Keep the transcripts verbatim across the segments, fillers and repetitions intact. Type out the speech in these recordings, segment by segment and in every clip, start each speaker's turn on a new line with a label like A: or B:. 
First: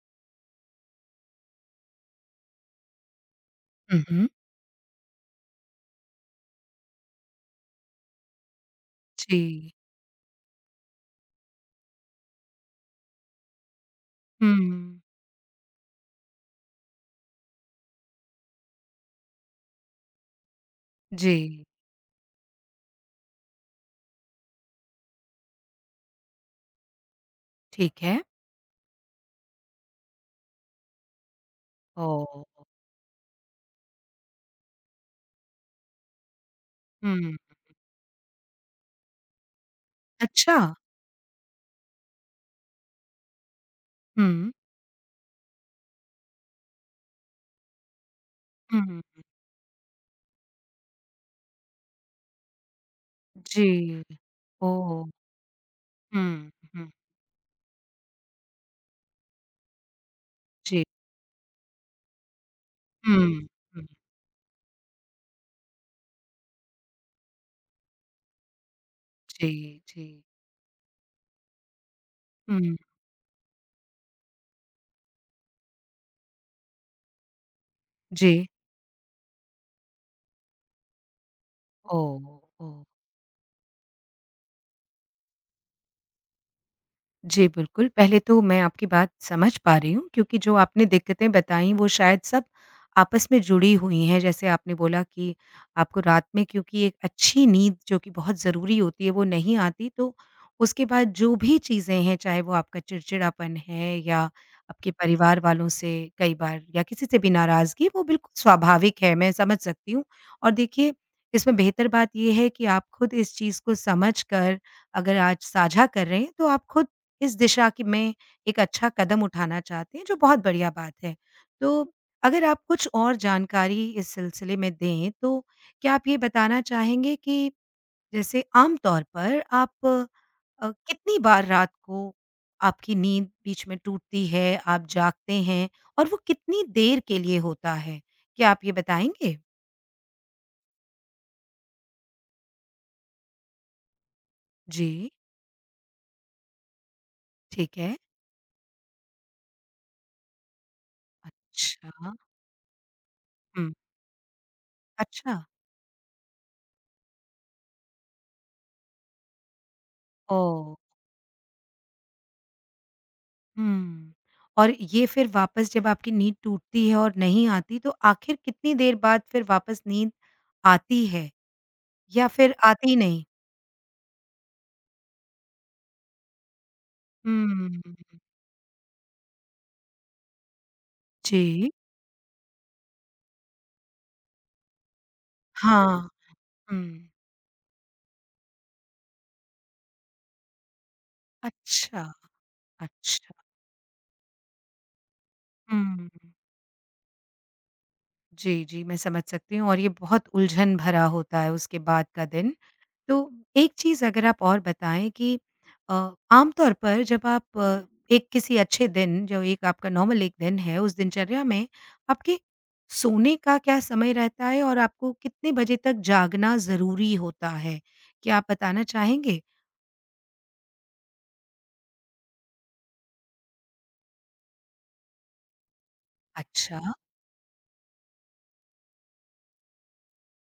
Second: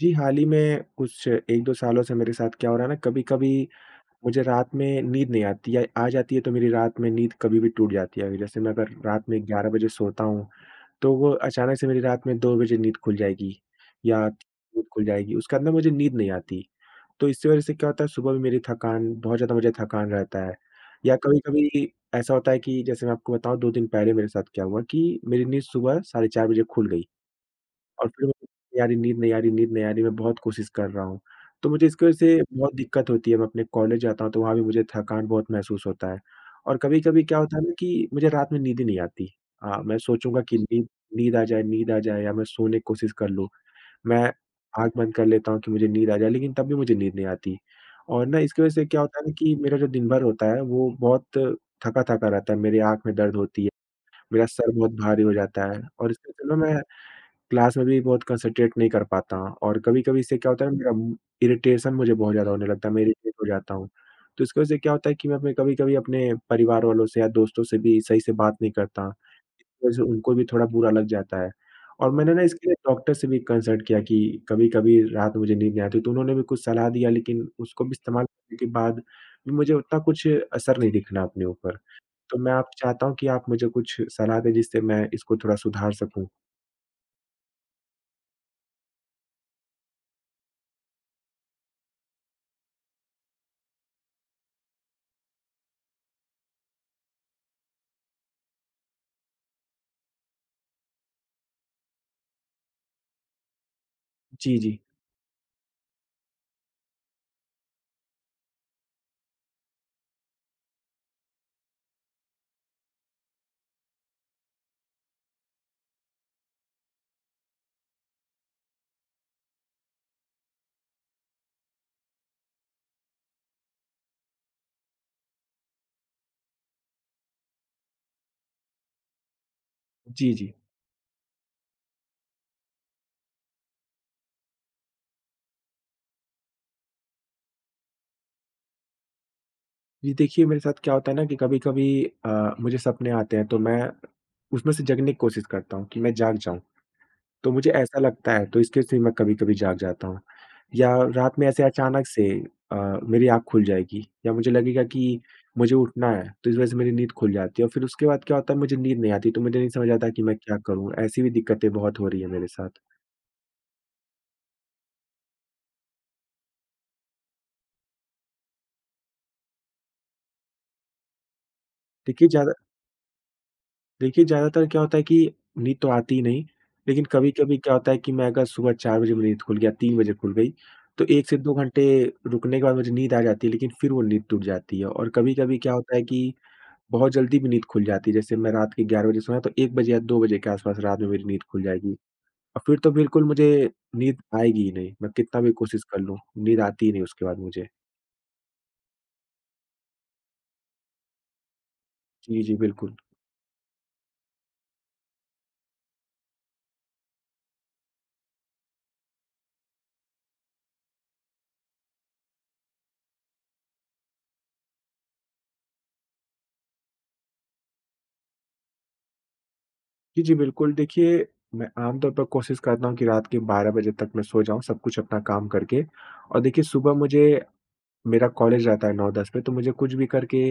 A: जी, हाल ही में कुछ एक-दो सालों से मेरे साथ क्या हो रहा है ना, कभी-कभी
B: हुँ, हुँ।
A: मुझे रात में नींद नहीं आती या आ जाती है तो मेरी रात में नींद कभी भी टूट जाती है। जैसे मैं अगर रात में ग्यारह
B: जी।
A: बजे सोता हूँ, तो वो अचानक से मेरी रात में दो बजे नींद खुल जाएगी या नींद
B: हुँ,
A: खुल जाएगी। उसके बाद ना मुझे नींद नहीं आती, तो इसकी वज़ह से क्या होता है सुबह भी मेरी थकान बहुत ज़्यादा मुझे थकान रहता है। या
B: जी,
A: कभी-कभी ऐसा होता है कि जैसे मैं आपको बताऊँ दो दिन पहले मेरे साथ क्या हुआ कि मेरी नींद सुबह साढ़े चार बजे खुल गई।
B: ठीक
A: और
B: है।
A: फिर मतलब यारी नींद नहीं आ रही नींद नहीं आ रही, मैं बहुत कोशिश कर रहा हूँ। तो मुझे इसकी वजह से
B: ओह!
A: बहुत दिक्कत होती है, मैं अपने कॉलेज जाता हूँ तो वहाँ भी मुझे थकान बहुत महसूस होता है। और कभी-कभी
B: हुँ,
A: क्या होता है ना कि मुझे रात में नींद ही नहीं आती। हाँ, मैं सोचूँगा कि
B: अच्छा।
A: नींद नींद आ जाए नींद आ जाए या मैं सोने की कोशिश कर लूँ। मैं
B: हुँ,
A: आँख बंद कर लेता हूँ कि मुझे नींद आ जाए, लेकिन तब भी मुझे नींद नहीं आती। और ना इसकी वजह से क्या होता
B: हुँ,
A: है ना कि मेरा जो दिन भर होता है वो बहुत थका-थका रहता है, मेरी आँख में दर्द होती
B: जी।
A: है, मेरा सर बहुत
B: ओह!
A: भारी हो जाता है और इसके
B: हुँ,
A: चलो मैं
B: हुँ,
A: क्लास में भी बहुत कंसंट्रेट नहीं कर पाता और कभी-कभी इससे क्या होता है ना
B: जी।
A: मेरा मू इरिटेशन मुझे बहुत ज़्यादा होने लगता है, मैं
B: हुँ,
A: इरिटेट हो जाता
B: हुँ,
A: हूँ। तो इसकी वजह से क्या होता है कि मैं अपने कभी-कभी अपने परिवार वालों से या दोस्तों से भी सही से बात नहीं करता।
B: जी,
A: इसकी वजह से
B: जी।
A: उनको भी थोड़ा बुरा लग जाता है और मैंने ना इसके लिए
B: हुँ,
A: डॉक्टर से भी कंसल्ट किया कि कभी-कभी रात में मुझे नींद नहीं आती, तो उन्होंने भी कुछ सलाह दिया लेकिन उसको भी इस्तेमाल
B: जी।
A: करने के बाद भी मुझे उतना कुछ असर नहीं दिख रहा अपने ऊपर।
B: ओह!
A: तो मैं आप
B: ओह!
A: चाहता हूँ कि आप मुझे कुछ सलाह दें जिससे मैं इसको थोड़ा सुधार सकूँ?
B: जी, बिल्कुल। पहले तो मैं आपकी बात समझ पा रही हूँ, क्योंकि जो आपने दिक्कतें बताई, वो शायद सब आपस में जुड़ी हुई हैं। जैसे आपने बोला कि आपको रात में, क्योंकि एक अच्छी नींद, जो कि बहुत ज़रूरी होती है, वो नहीं आती, तो उसके बाद जो भी चीज़ें हैं, चाहे वो आपका चिड़चिड़ापन है या
A: जी, जी।
B: आपके परिवार वालों से कई बार या किसी से भी नाराज़गी, वो बिल्कुल स्वाभाविक है, मैं समझ सकती हूँ। और देखिए, इसमें बेहतर बात ये है कि आप खुद इस चीज़ को समझ कर अगर आज साझा कर रहे हैं, तो आप खुद इस दिशा की में एक अच्छा कदम उठाना चाहते हैं, जो बहुत बढ़िया बात है। तो अगर आप कुछ और जानकारी इस सिलसिले में दें, तो क्या आप ये बताना चाहेंगे कि जैसे आम तौर पर आप
A: जी, जी।
B: अ, कितनी बार रात को आपकी नींद बीच में टूटती है, आप जागते हैं और वो कितनी देर के लिए होता है? क्या आप ये बताएँगे?
A: जी, देखिए मेरे साथ क्या होता है ना कि कभी-कभी अ, मुझे सपने आते हैं तो मैं उसमें से
B: जी,
A: जगने की कोशिश करता हूँ कि मैं जाग जाऊँ। तो मुझे
B: ठीक है।
A: ऐसा लगता है तो इसके से मैं कभी-कभी जाग जाता हूँ। या रात में ऐसे अचानक
B: अच्छा।
A: से अ, मेरी आँख खुल
B: हुँ,
A: जाएगी या मुझे लगेगा कि
B: अच्छा।
A: मुझे उठना है तो इस वज़ह से मेरी नींद खुल जाती है और फिर उसके बाद क्या होता है मुझे नींद नहीं आती तो मुझे नहीं समझ आता कि मैं क्या
B: ओह!
A: करूँ? ऐसी भी दिक्कतें बहुत हो रही हैं मेरे साथ।
B: हुँ। और ये फिर वापस जब आपकी नींद टूटती है और नहीं आती, तो आखिर कितनी देर बाद फिर वापस नींद आती है या
A: देखिए ज़्यादा
B: फिर आती ही नहीं?
A: देखिए, ज़्यादातर क्या होता है कि नींद तो आती ही नहीं, लेकिन कभी-कभी क्या
B: हुँ।
A: होता है कि मैं अगर सुबह चार बजे मेरी नींद खुल गया, तीन बजे खुल गई, तो एक से दो
B: जी।
A: घंटे रुकने के बाद मुझे नींद आ जाती है, लेकिन फिर वो नींद टूट जाती है। और कभी-कभी क्या होता है
B: हाँ।
A: कि
B: हुँ।
A: बहुत जल्दी भी नींद खुल जाती है, जैसे मैं रात के ग्यारह बजे सोया, तो एक बजे या दो बजे के आस-पास रात में मेरी नींद खुल जाएगी।
B: अच्छा,
A: और फिर तो बिल्कुल
B: अच्छा।
A: मुझे नींद आएगी ही नहीं, मैं कितना भी कोशिश कर
B: हुँ।
A: लूँ, नींद आती ही नहीं उसके बाद मुझे।
B: जी, जी, मैं समझ सकती हूँ और ये बहुत उलझन भरा होता है उसके बाद का
A: जी, जी,
B: दिन।
A: बिल्कुल।
B: तो एक चीज़ अगर आप और बताएँ कि अ, आमतौर पर जब आप अ, एक किसी अच्छे दिन, जो एक आपका नॉर्मल एक दिन है, उस दिनचर्या में आपके सोने का क्या समय रहता है और आपको कितने बजे तक जागना ज़रूरी होता है? क्या आप बताना चाहेंगे?
A: जी, जी, बिल्कुल। देखिए, मैं आमतौर पर कोशिश करता हूँ कि रात के बारह बजे तक मैं सो जाऊँ, सब कुछ अपना काम करके। और देखिए,
B: अच्छा,
A: सुबह मुझे मेरा कॉलेज रहता है नौ-दस पे, तो मुझे कुछ भी करके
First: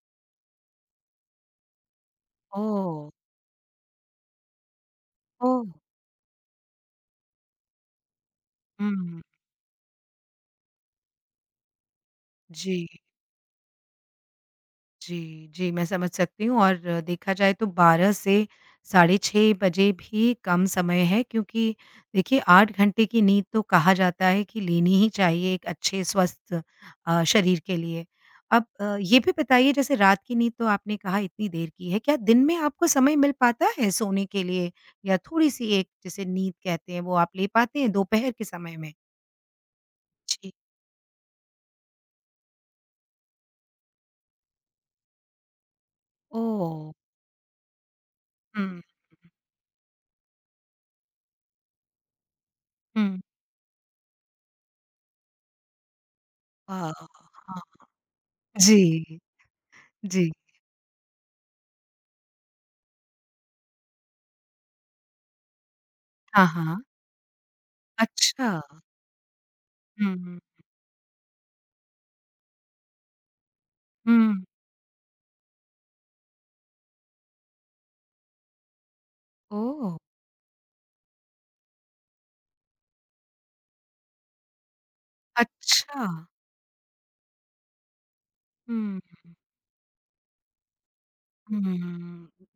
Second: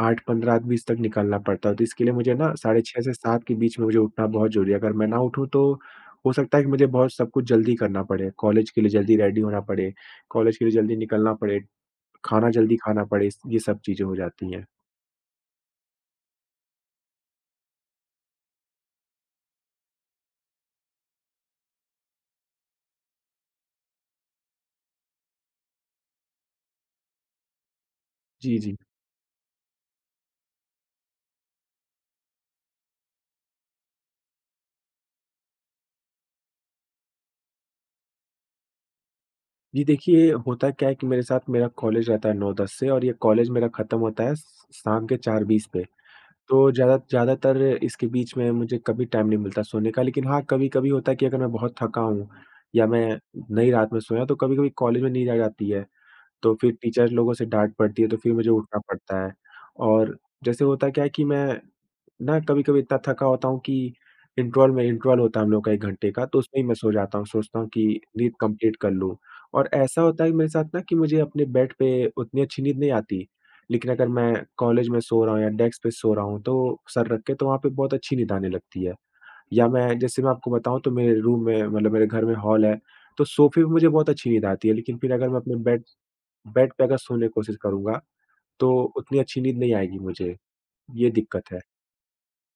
A: आठ बजकर पंद्रह मिनट, आठ बजकर बीस मिनट तक निकलना पड़ता है। तो इसके लिए मुझे ना साढ़े छह
B: ओह!
A: से सात के बीच में मुझे उठना बहुत ज़रूरी है। अगर मैं ना उठूँ,
B: ओह!
A: तो हो सकता है कि मुझे बहुत सब कुछ जल्दी करना पड़े, कॉलेज के लिए जल्दी
B: हुँ,
A: रेडी होना पड़े, कॉलेज के लिए जल्दी निकलना पड़े, खाना जल्दी
B: जी।
A: खाना पड़े, इस ये सब चीज़ें हो जाती हैं।
B: जी, जी, मैं समझ सकती हूँ और अ, देखा जाए तो बारह से साढ़े छह बजे भी कम समय है, क्योंकि देखिए आठ घंटे की नींद तो कहा जाता है कि लेनी ही चाहिए एक अच्छे स्वस्थ अ, शरीर के लिए।
A: जी,
B: अब
A: जी।
B: अ, ये भी बताइए, जैसे रात की नींद तो आपने कहा इतनी देर की है, क्या दिन में आपको समय मिल पाता है सोने के लिए या थोड़ी-सी एक जिसे नींद कहते हैं, वो आप ले पाते हैं दोपहर के समय में?
A: जी देखिए,
B: जी।
A: होता क्या है कि मेरे साथ मेरा कॉलेज रहता है नौ-दस से और ये कॉलेज मेरा ख़त्म होता है श शाम के चार बजकर बीस मिनट पे। तो
B: ओह!
A: ज़्यादा ज़्यादातर इसके बीच में मुझे
B: हुँ,
A: कभी टाइम नहीं मिलता सोने का, लेकिन हाँ, कभी-कभी होता है कि अगर मैं बहुत थका हूँ या मैं
B: हुँ।
A: नई रात में सोया, तो कभी-कभी कॉलेज में नींद आ जाती है, तो फिर
B: हाँ,
A: टीचर लोगों से
B: हाँ।
A: डाँट पड़ती है, तो फिर मुझे उठना
B: जी,
A: पड़ता है। और
B: जी।
A: जैसे होता क्या है कि मैं ना कभी-कभी इतना थका होता हूँ कि इंटरवल में इंटरवल होता है हम लोग का एक घंटे का, तो
B: हाँ,
A: उसमें ही मैं
B: हाँ।
A: सो जाता हूँ, सोचता हूँ कि नींद
B: अच्छा।
A: कंप्लीट कर लूँ। और ऐसा होता है
B: हुँ,
A: मेरे साथ ना कि मुझे अपने बेड पे उतनी अच्छी नींद नहीं आती, लेकिन अगर मैं
B: हुँ।
A: कॉलेज में सो रहा हूँ या डेस्क पे सो रहा हूँ, तो सर रख के तो वहाँ पे बहुत अच्छी नींद आने लगती है। या
B: ओह!
A: मैं जैसे मैं आपको बताऊँ तो मेरे रूम में मतलब मेरे घर में हॉल है, तो सोफे पे मुझे बहुत अच्छी नींद आती है, लेकिन फिर अगर मैं अपने बेड
B: अच्छा।
A: बेड पे अगर सोने की कोशिश करूँगा, तो
B: हुँ।
A: उतनी अच्छी नींद नहीं आएगी मुझे। ये दिक्कत है।
B: हुँ,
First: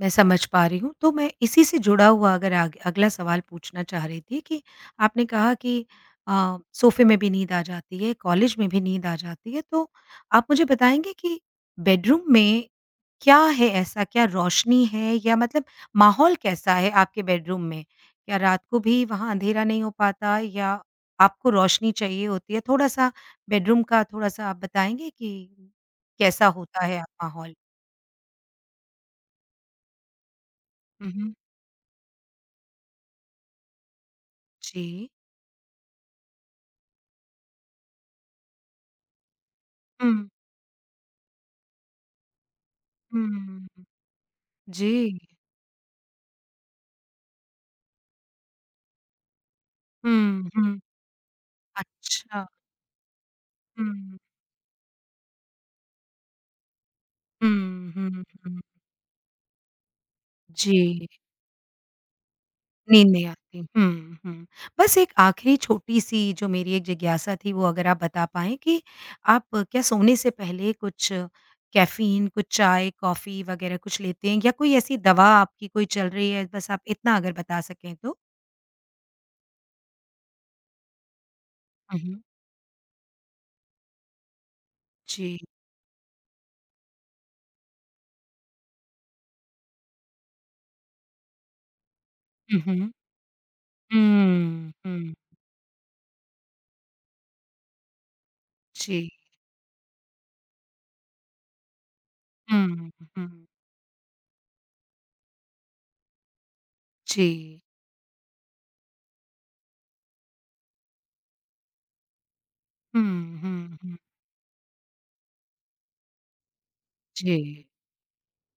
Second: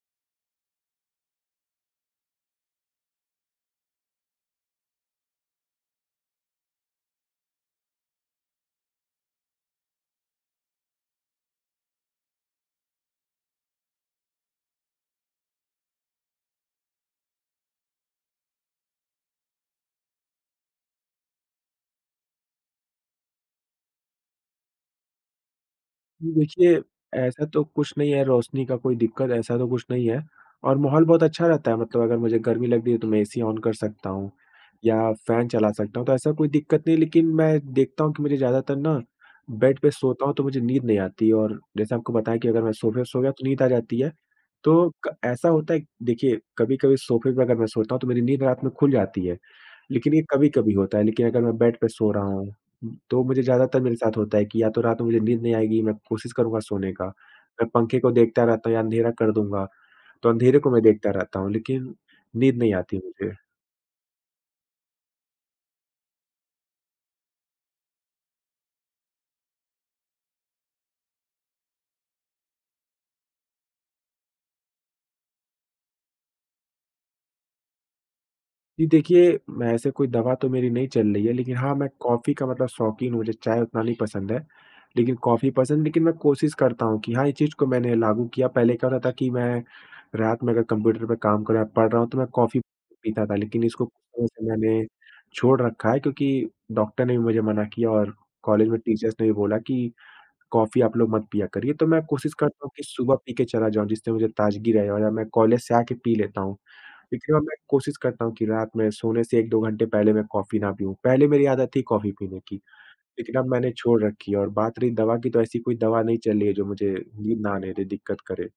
B: मैं समझ पा रही हूँ। तो मैं इसी से जुड़ा हुआ अगर आगे अगला सवाल पूछना चाह रही थी कि आपने कहा कि अ, सोफ़े में भी नींद आ जाती है, कॉलेज में भी नींद आ जाती है, तो आप मुझे बताएँगे कि बेडरूम में क्या है ऐसा? क्या रोशनी है या मतलब माहौल कैसा है आपके बेडरूम में? क्या रात को भी वहाँ अँधेरा नहीं हो पाता या आपको रोशनी चाहिए होती है? थोड़ा-सा बेडरूम का थोड़ा-सा आप बताएँगे कि
A: जी,
B: कैसा
A: देखिए,
B: होता है आप
A: ऐसा
B: माहौल?
A: तो कुछ नहीं है, रोशनी का कोई दिक्कत ऐसा तो कुछ नहीं है और माहौल
B: हुँ,
A: बहुत
B: हुँ।
A: अच्छा रहता है मतलब अगर मुझे गर्मी लग रही है तो मैं एसी ऑन कर सकता हूँ
B: जी।
A: या फ़ैन चला सकता हूँ, तो ऐसा कोई दिक्कत नहीं लेकिन मैं देखता हूँ कि मुझे ज़्यादातर ना बेड पे
B: हुँ,
A: सोता हूँ तो मुझे नींद नहीं आती और जैसे आपको बताया कि अगर मैं सोफ़े पे सो गया तो नींद आ
B: हुँ।
A: जाती है। तो
B: जी।
A: क ऐसा होता है देखिए, कभी-कभी सोफ़े पे अगर मैं सोता हूँ तो मेरी नींद रात में खुल जाती है। लेकिन ये
B: हुँ,
A: कभी-कभी
B: हुँ।
A: होता है, लेकिन अगर मैं बेड पे सो रहा
B: अच्छा।
A: हूँ, तो मुझे ज़्यादातर मेरे साथ
B: हुँ,
A: होता है कि या तो रात में मुझे नींद नहीं आएगी, मैं कोशिश करूँगा सोने का। मैं
B: हुँ,
A: पंखे को
B: हुँ,
A: देखता
B: हुँ।
A: रहता हूँ या अंधेरा कर दूँगा, तो अंधेरे को मैं
B: जी।
A: देखता रहता हूँ, लेकिन नींद नहीं आती
B: नींद नहीं
A: मुझे।
B: आती। हुँ, हुँ। बस एक आखिरी छोटी-सी जो मेरी एक जिज्ञासा थी, वो अगर आप बता पाएँ कि आप क्या सोने से पहले कुछ कैफ़ीन, कुछ चाय, कॉफ़ी वग़ैरह कुछ लेते हैं या कोई ऐसी दवा आपकी कोई चल रही है? बस आप इतना अगर बता सकें तो।
A: जी, देखिए, मैं ऐसे कोई दवा तो मेरी नहीं चल रही है, लेकिन हाँ, मैं
B: हुँ, हुँ।
A: कॉफ़ी का मतलब शौकीन हूँ, मुझे चाय उतना नहीं पसंद है, लेकिन
B: जी।
A: कॉफ़ी पसंद लेकिन मैं कोशिश करता हूँ कि हाँ, इस चीज़ को मैंने लागू किया। पहले क्या होता था कि मैं रात में अगर कंप्यूटर पे काम कर रहा पढ़ रहा हूँ, तो मैं कॉफ़ी
B: हुँ, हुँ।
A: पीता था, लेकिन इसको कुछ समय से
B: हुँ,
A: मैंने
B: हुँ।
A: छोड़ रखा है क्योंकि डॉक्टर ने भी मुझे मना किया और कॉलेज में
B: जी।
A: टीचर्स ने भी बोला कि, "कॉफ़ी आप लोग मत पिया करिए।" तो मैं कोशिश करता हूँ कि
B: हुँ,
A: सुबह पी के
B: हुँ।
A: चला जाऊँ, जिससे मुझे ताज़गी रहे और या मैं कॉलेज से आके पी लेता हूँ। लेकिन अब मैं
B: जी।
A: कोशिश करता हूँ कि रात में सोने से एक-दो घंटे पहले मैं कॉफ़ी ना पीऊँ। पहले मेरी आदत थी कॉफ़ी पीने की, लेकिन
B: हुँ,
A: अब मैंने
B: हुँ, हुँ।
A: छोड़ रखी है और बात रही दवा की, तो ऐसी कोई दवा नहीं चल रही है जो मुझे नींद ना
B: जी।
A: आने दे, दिक्कत करे।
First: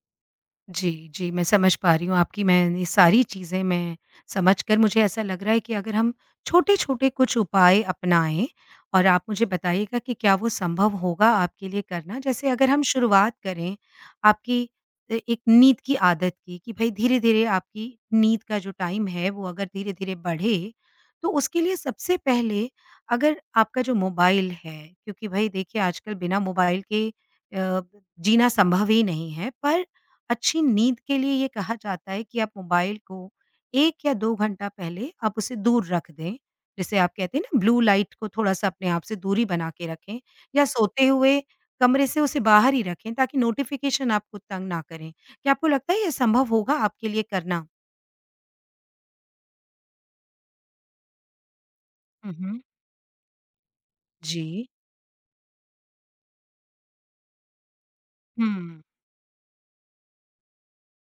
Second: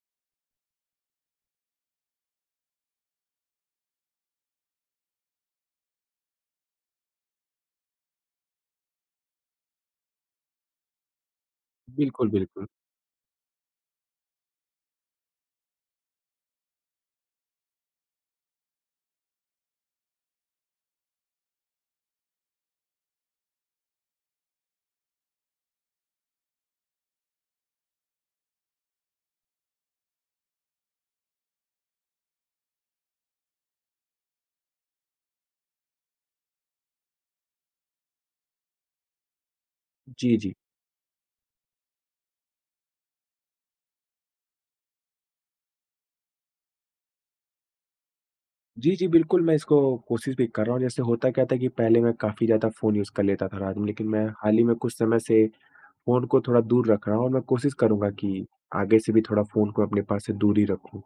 B: जी, जी, मैं समझ पा रही हूँ आपकी, मैंने सारी चीज़ें मैं समझ कर मुझे ऐसा लग रहा है कि अगर हम छोटे-छोटे कुछ उपाय अपनाएँ और आप मुझे बताइएगा कि क्या वो संभव होगा आपके लिए करना?
A: बिल्कुल,
B: जैसे
A: बिल्कुल।
B: अगर हम शुरुआत करें आपकी अ, एक नींद की आदत की, कि भई धीरे-धीरे आपकी नींद का जो टाइम है, वो अगर धीरे-धीरे बढ़े, तो उसके लिए सबसे पहले अगर आपका जो मोबाइल है, क्योंकि भई देखिए आजकल बिना मोबाइल के अ, जीना संभव ही नहीं है, पर अच्छी नींद के लिए ये कहा जाता है कि आप मोबाइल को एक या दो घंटा पहले आप उसे दूर रख दें। जिसे आप कहते हैं ना, ब्लू लाइट को थोड़ा-सा अपने आप से दूरी बना के रखें
A: जी, जी।
B: या सोते हुए कमरे से उसे बाहर ही रखें, ताकि नोटिफ़िकेशन आपको तंग ना करें। क्या आपको लगता है ये संभव होगा आपके लिए करना?
A: जी, जी, बिल्कुल, मैं इसको कोशिश भी कर रहा हूँ। जैसे होता क्या था कि पहले मैं
B: हुँ,
A: काफ़ी
B: हुँ।
A: ज़्यादा फ़ोन यूज़ कर लेता था रात में, लेकिन मैं हाल ही
B: जी।
A: में कुछ समय से फ़ोन को थोड़ा दूर रख रहा हूँ और मैं कोशिश करूँगा कि
B: हुँ।
A: आगे से भी थोड़ा फ़ोन को अपने पास से दूर ही रखूँ।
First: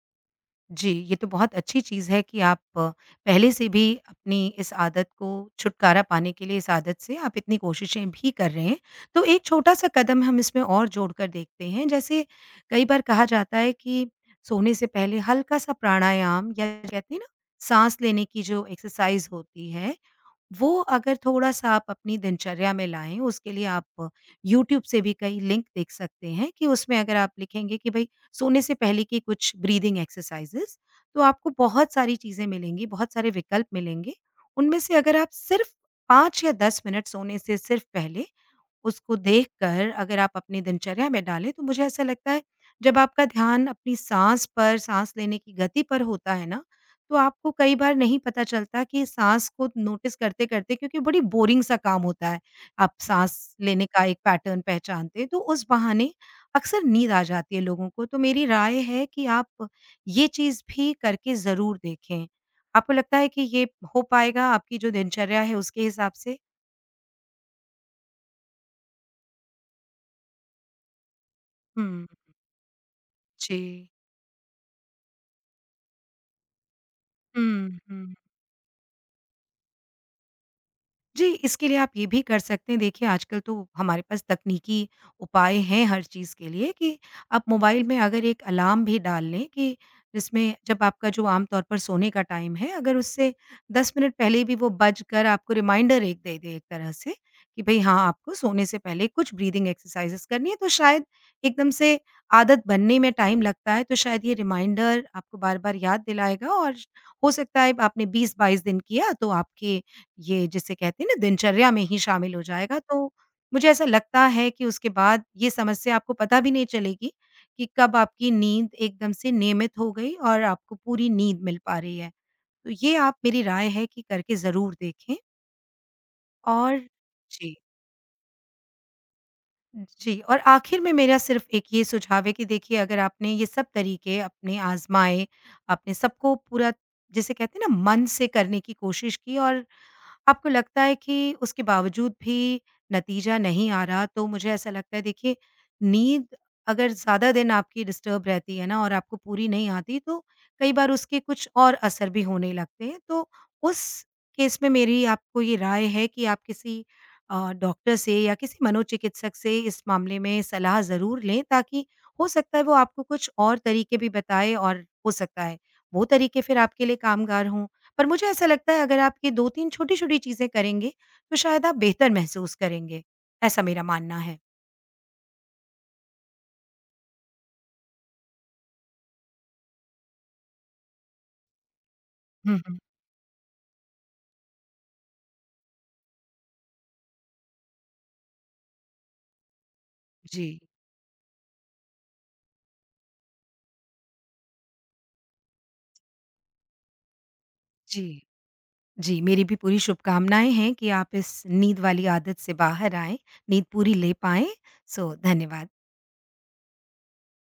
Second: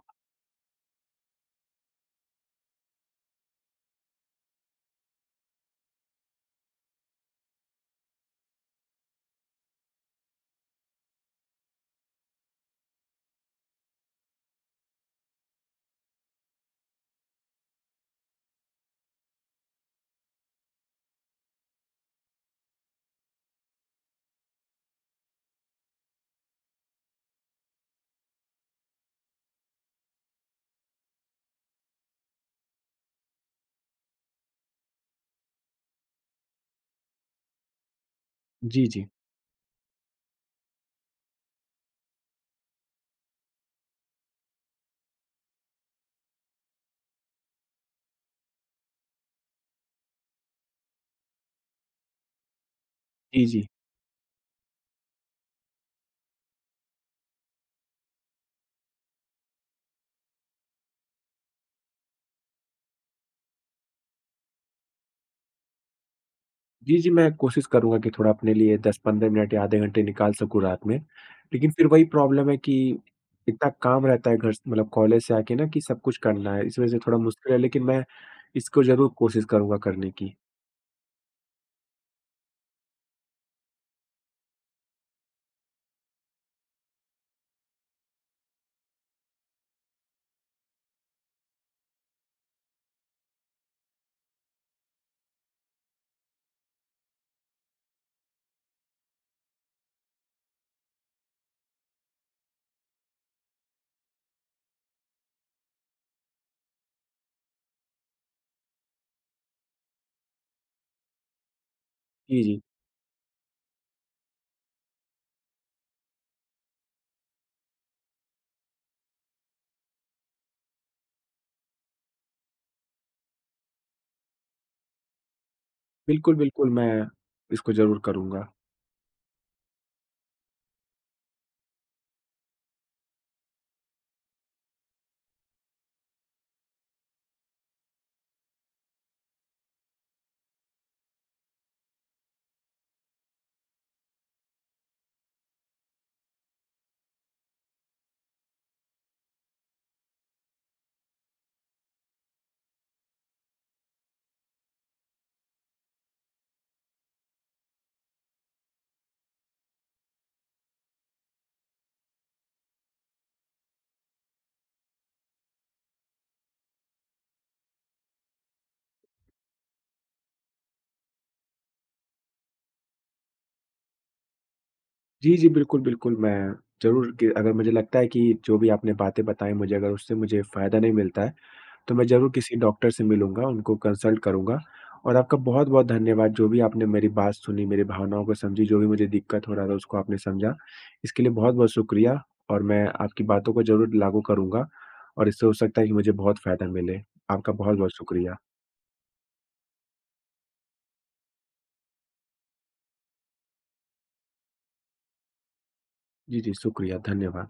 B: जी, ये तो बहुत अच्छी चीज़ है कि आप अ, पहले से भी अपनी इस आदत को छुटकारा पाने के लिए इस आदत से आप इतनी कोशिशें भी कर रहे हैं। तो एक छोटा-सा कदम हम इसमें और जोड़कर देखते हैं, जैसे कई बार कहा जाता है कि सोने से पहले हल्का-सा प्राणायाम या कहते हैं ना, साँस लेने की जो एक्सरसाइज़ होती है, वो अगर थोड़ा-सा आप अपनी दिनचर्या में लाएँ, उसके लिए आप यूट्यूब से भी कई लिंक देख सकते हैं कि उसमें अगर आप लिखेंगे कि भई सोने से पहले की कुछ ब्रीदिंग एक्सरसाइज़ेज़, तो आपको बहुत सारी चीज़ें मिलेंगी, बहुत सारे विकल्प मिलेंगे। उनमें से अगर आप सिर्फ़ पाँच या दस मिनट सोने से सिर्फ़ पहले
A: जी, जी।
B: उसको देखकर अगर आप अपनी दिनचर्या में डालें, तो मुझे ऐसा लगता है, जब आपका ध्यान अपनी साँस पर, साँस लेने की गति पर होता है ना, तो आपको कई बार नहीं पता चलता कि साँस को नोटिस करते-करते, क्योंकि बड़ी बोरिंग सा काम होता है, आप साँस
A: जी, जी।
B: लेने का एक पैटर्न पहचानते हैं, तो उस बहाने अक्सर नींद आ जाती है लोगों को। तो मेरी राय है कि आप ये चीज़ भी करके ज़रूर देखें। आपको लगता है कि ये हो पाएगा आपकी जो दिनचर्या है उसके हिसाब से?
A: जी, जी, मैं कोशिश करूँगा कि थोड़ा अपने लिए दस-पंद्रह मिनट या आधे घंटे निकाल सकूँ रात में। लेकिन फिर वही
B: हुँ,
A: प्रॉब्लम है कि इतना
B: जी।
A: काम रहता है घर स मतलब कॉलेज से आके ना कि सब कुछ करना है, इस वजह से थोड़ा मुश्किल है,
B: हुँ,
A: लेकिन मैं
B: हुँ।
A: इसको ज़रूर कोशिश करूँगा करने की।
B: जी, इसके लिए आप ये भी कर सकते हैं, देखिए आजकल तो हमारे पास तकनीकी उपाय हैं हर चीज़ के लिए कि आप मोबाइल में अगर एक अलार्म भी डाल लें कि जिसमें जब आपका जो आम तौर पर सोने का टाइम है, अगर उससे दस मिनट पहले भी वो बज कर आपको रिमाइंडर एक दे दे एक तरह से कि भई हाँ, आपको सोने से पहले कुछ ब्रीथिंग एक्सरसाइज़ेज़ करनी है, तो शायद एकदम से आदत बनने में टाइम लगता है, तो शायद ये रिमाइंडर आपको बार-बार याद दिलाएगा और हो सकता है आपने बीस बाईस दिन किया, तो आपके ये जिसे कहते हैं ना, दिनचर्या में ही शामिल
A: जी,
B: हो
A: जी।
B: जाएगा, तो मुझे ऐसा लगता है कि उसके बाद ये समस्या आपको पता भी नहीं चलेगी कि कब आपकी नींद एकदम से नियमित हो गई और आपको पूरी नींद मिल पा रही है। तो ये आप, मेरी राय है कि करके ज़रूर देखें।
A: बिल्कुल, बिल्कुल,
B: और
A: मैं
B: जी,
A: इसको ज़रूर करूँगा।
B: जी, और आखिर में मेरा सिर्फ़ एक ये सुझाव है कि देखिए अगर आपने ये सब तरीके अपने आज़माए, आपने सबको पूरा जिसे कहते हैं ना, मन से करने की कोशिश की और आपको लगता है कि उसके बावजूद भी नतीजा नहीं आ रहा, तो मुझे ऐसा लगता है, देखिए नींद अगर ज़्यादा दिन आपकी डिस्टर्ब रहती है ना और आपको पूरी नहीं आती, तो कई बार उसके कुछ और असर भी होने लगते हैं। तो उस केस में मेरी आपको ये राय है कि आप किसी अ, डॉक्टर से या किसी मनोचिकित्सक से इस मामले में सलाह ज़रूर लें, ताकि हो सकता है वो आपको कुछ और तरीके भी बताएँ और हो सकता है वो तरीके फिर आपके लिए कामगार हों। पर मुझे ऐसा लगता है अगर आप ये दो तीन छोटी-छोटी चीज़ें करेंगे, तो शायद आप बेहतर महसूस करेंगे। ऐसा मेरा मानना है।
A: जी, जी, बिल्कुल, बिल्कुल, मैं ज़रूर कि अगर मुझे लगता है कि जो भी आपने बातें बताई मुझे, अगर उससे मुझे फ़ायदा नहीं मिलता है, तो मैं ज़रूर किसी
B: हुँ, हुँ।
A: डॉक्टर से मिलूँगा, उनको कंसल्ट करूँगा और आपका बहुत-बहुत धन्यवाद, जो भी आपने मेरी बात सुनी, मेरी भावनाओं को समझी, जो भी मुझे दिक्कत हो रहा था, उसको आपने समझा।
B: जी,
A: इसके लिए बहुत-बहुत शुक्रिया और मैं आपकी बातों को ज़रूर लागू करूँगा और इससे हो सकता है कि मुझे बहुत फ़ायदा मिले। आपका बहुत-बहुत
B: जी।
A: शुक्रिया।
B: जी, मेरी भी पूरी शुभकामनाएँ हैं कि आप इस नींद वाली आदत से बाहर आएँ, नींद पूरी ले पाएँ। सो धन्यवाद।
A: जी, जी, शुक्रिया, धन्यवाद।